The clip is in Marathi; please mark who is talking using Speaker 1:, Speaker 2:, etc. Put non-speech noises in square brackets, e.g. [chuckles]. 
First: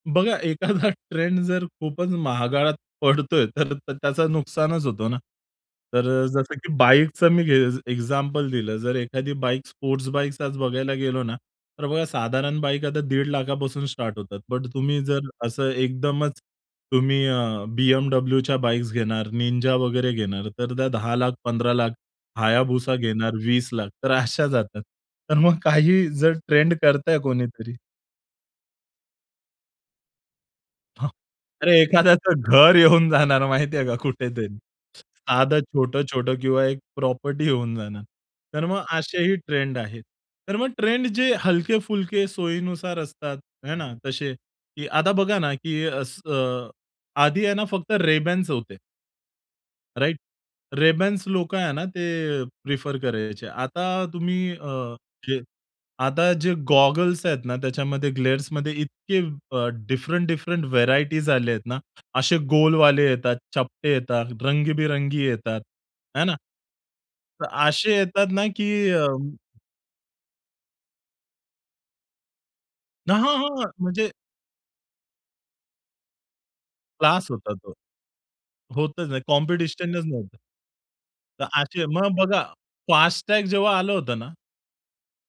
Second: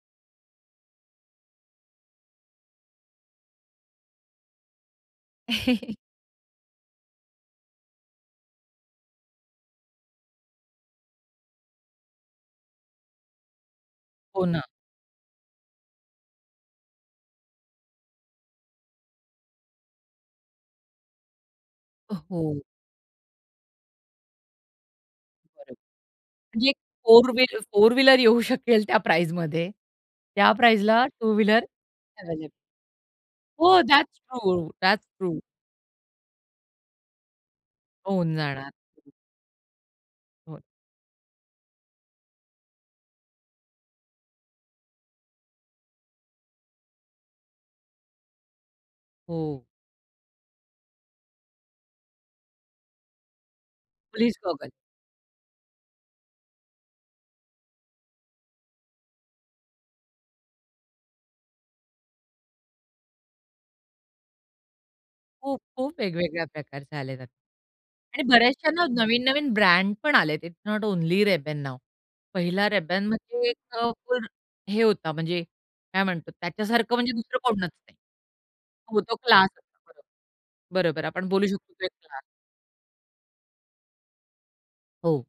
Speaker 1: बघा, एखादा ट्रेंड जर खूपच महागात पडतोय, तर त्याचं नुकसानच होतं ना.
Speaker 2: [chuckles]
Speaker 1: तर अ, जसं की बाईकचा मी गेज एक्झाम्पल दिलं, जर एखादी बाईक स्पोर्ट्स बाईक आज बघायला गेलो ना, तर बघा साधारण बाईक आता दीड लाखापासून स्टार्ट होतात.
Speaker 2: हो ना.
Speaker 1: पण तुम्ही जर असं एकदमच, तुम्ही अ, BMWच्या बाईक्स घेणार, Ninja वगैरे घेणार, तर त्या 10 लाख, 15 लाख
Speaker 2: अ, हो.
Speaker 1: Hayabusa घेणार 20 लाख. तर अशा जातात. तर मग
Speaker 2: [unintelligible]
Speaker 1: काही जर
Speaker 2: म्हणजे
Speaker 1: ट्रेंड
Speaker 2: एक
Speaker 1: करतंय
Speaker 2: 4 व्हील
Speaker 1: कोणीतरी
Speaker 2: 4 व्हीलर येऊ शकेल त्या प्राईसमध्ये. त्या प्राईसला
Speaker 1: हां,
Speaker 2: 2 व्हीलर
Speaker 1: अरे एखाद्याचं
Speaker 2: अवेलेबल.
Speaker 1: घर येऊन जाणार माहिती
Speaker 2: हो,
Speaker 1: आहे का
Speaker 2: दॅट्स
Speaker 1: कुठे तरी.
Speaker 2: True, that's true.
Speaker 1: साधं छोटं-छोटं किंवा एक प्रॉपर्टी येऊन जाणार.
Speaker 2: होऊन
Speaker 1: तर
Speaker 2: जाणार.
Speaker 1: मग असेही ट्रेंड आहेत. तर
Speaker 2: हो.
Speaker 1: मग ट्रेंड जे हलके-फुलके सोयीनुसार असतात, हे ना तसे. की आता बघा ना, की असं अ, आधी आहे ना, फक्त Rayban's होते.
Speaker 2: हो.
Speaker 1: राइट? Rayban's लोकं आहे ना, ते अ, प्रिफर करायचे. आता
Speaker 2: प्लीज
Speaker 1: तुम्ही
Speaker 2: गॉगल.
Speaker 1: अ, जे आता जे गॉगल्स आहेत ना, त्याच्यामध्ये ग्लेअर्समध्ये इतके अ, डिफरंट-डिफरंट व्हेरायटीज आले आहेत ना. असे गोलवाले येतात, चपटे येतात, रंगीबिरंगी
Speaker 2: खूप,
Speaker 1: येतात,
Speaker 2: खूप
Speaker 1: आहे ना?
Speaker 2: वेगवेगळ्या प्रकारचे आलेत आता
Speaker 1: तर असे
Speaker 2: आणि
Speaker 1: येतात ना, की
Speaker 2: बऱ्याचश्या
Speaker 1: अ
Speaker 2: नवीन-नवीन ब्रँड पण आलेत. It's not only Rayban now. पहिला Rayban
Speaker 1: न हां,
Speaker 2: म्हणजे एक
Speaker 1: हां.
Speaker 2: अ,
Speaker 1: म्हणजे
Speaker 2: फुल हे होता, म्हणजे काय म्हणतो, त्याच्यासारखं म्हणजे
Speaker 1: क्लास
Speaker 2: दुसरं
Speaker 1: होता
Speaker 2: कोणच
Speaker 1: तो.
Speaker 2: नाही. हो,
Speaker 1: होतच
Speaker 2: तो
Speaker 1: नाही,
Speaker 2: क्लास असतो.
Speaker 1: कॉम्पिटिशनच नव्हती.
Speaker 2: बरं, बरं आपण
Speaker 1: तर
Speaker 2: बोलू
Speaker 1: असे,
Speaker 2: शकतो.
Speaker 1: मग
Speaker 2: [unintelligible]
Speaker 1: बघा, फास्ट टॅग जेव्हा आलं होतं ना
Speaker 2: हो.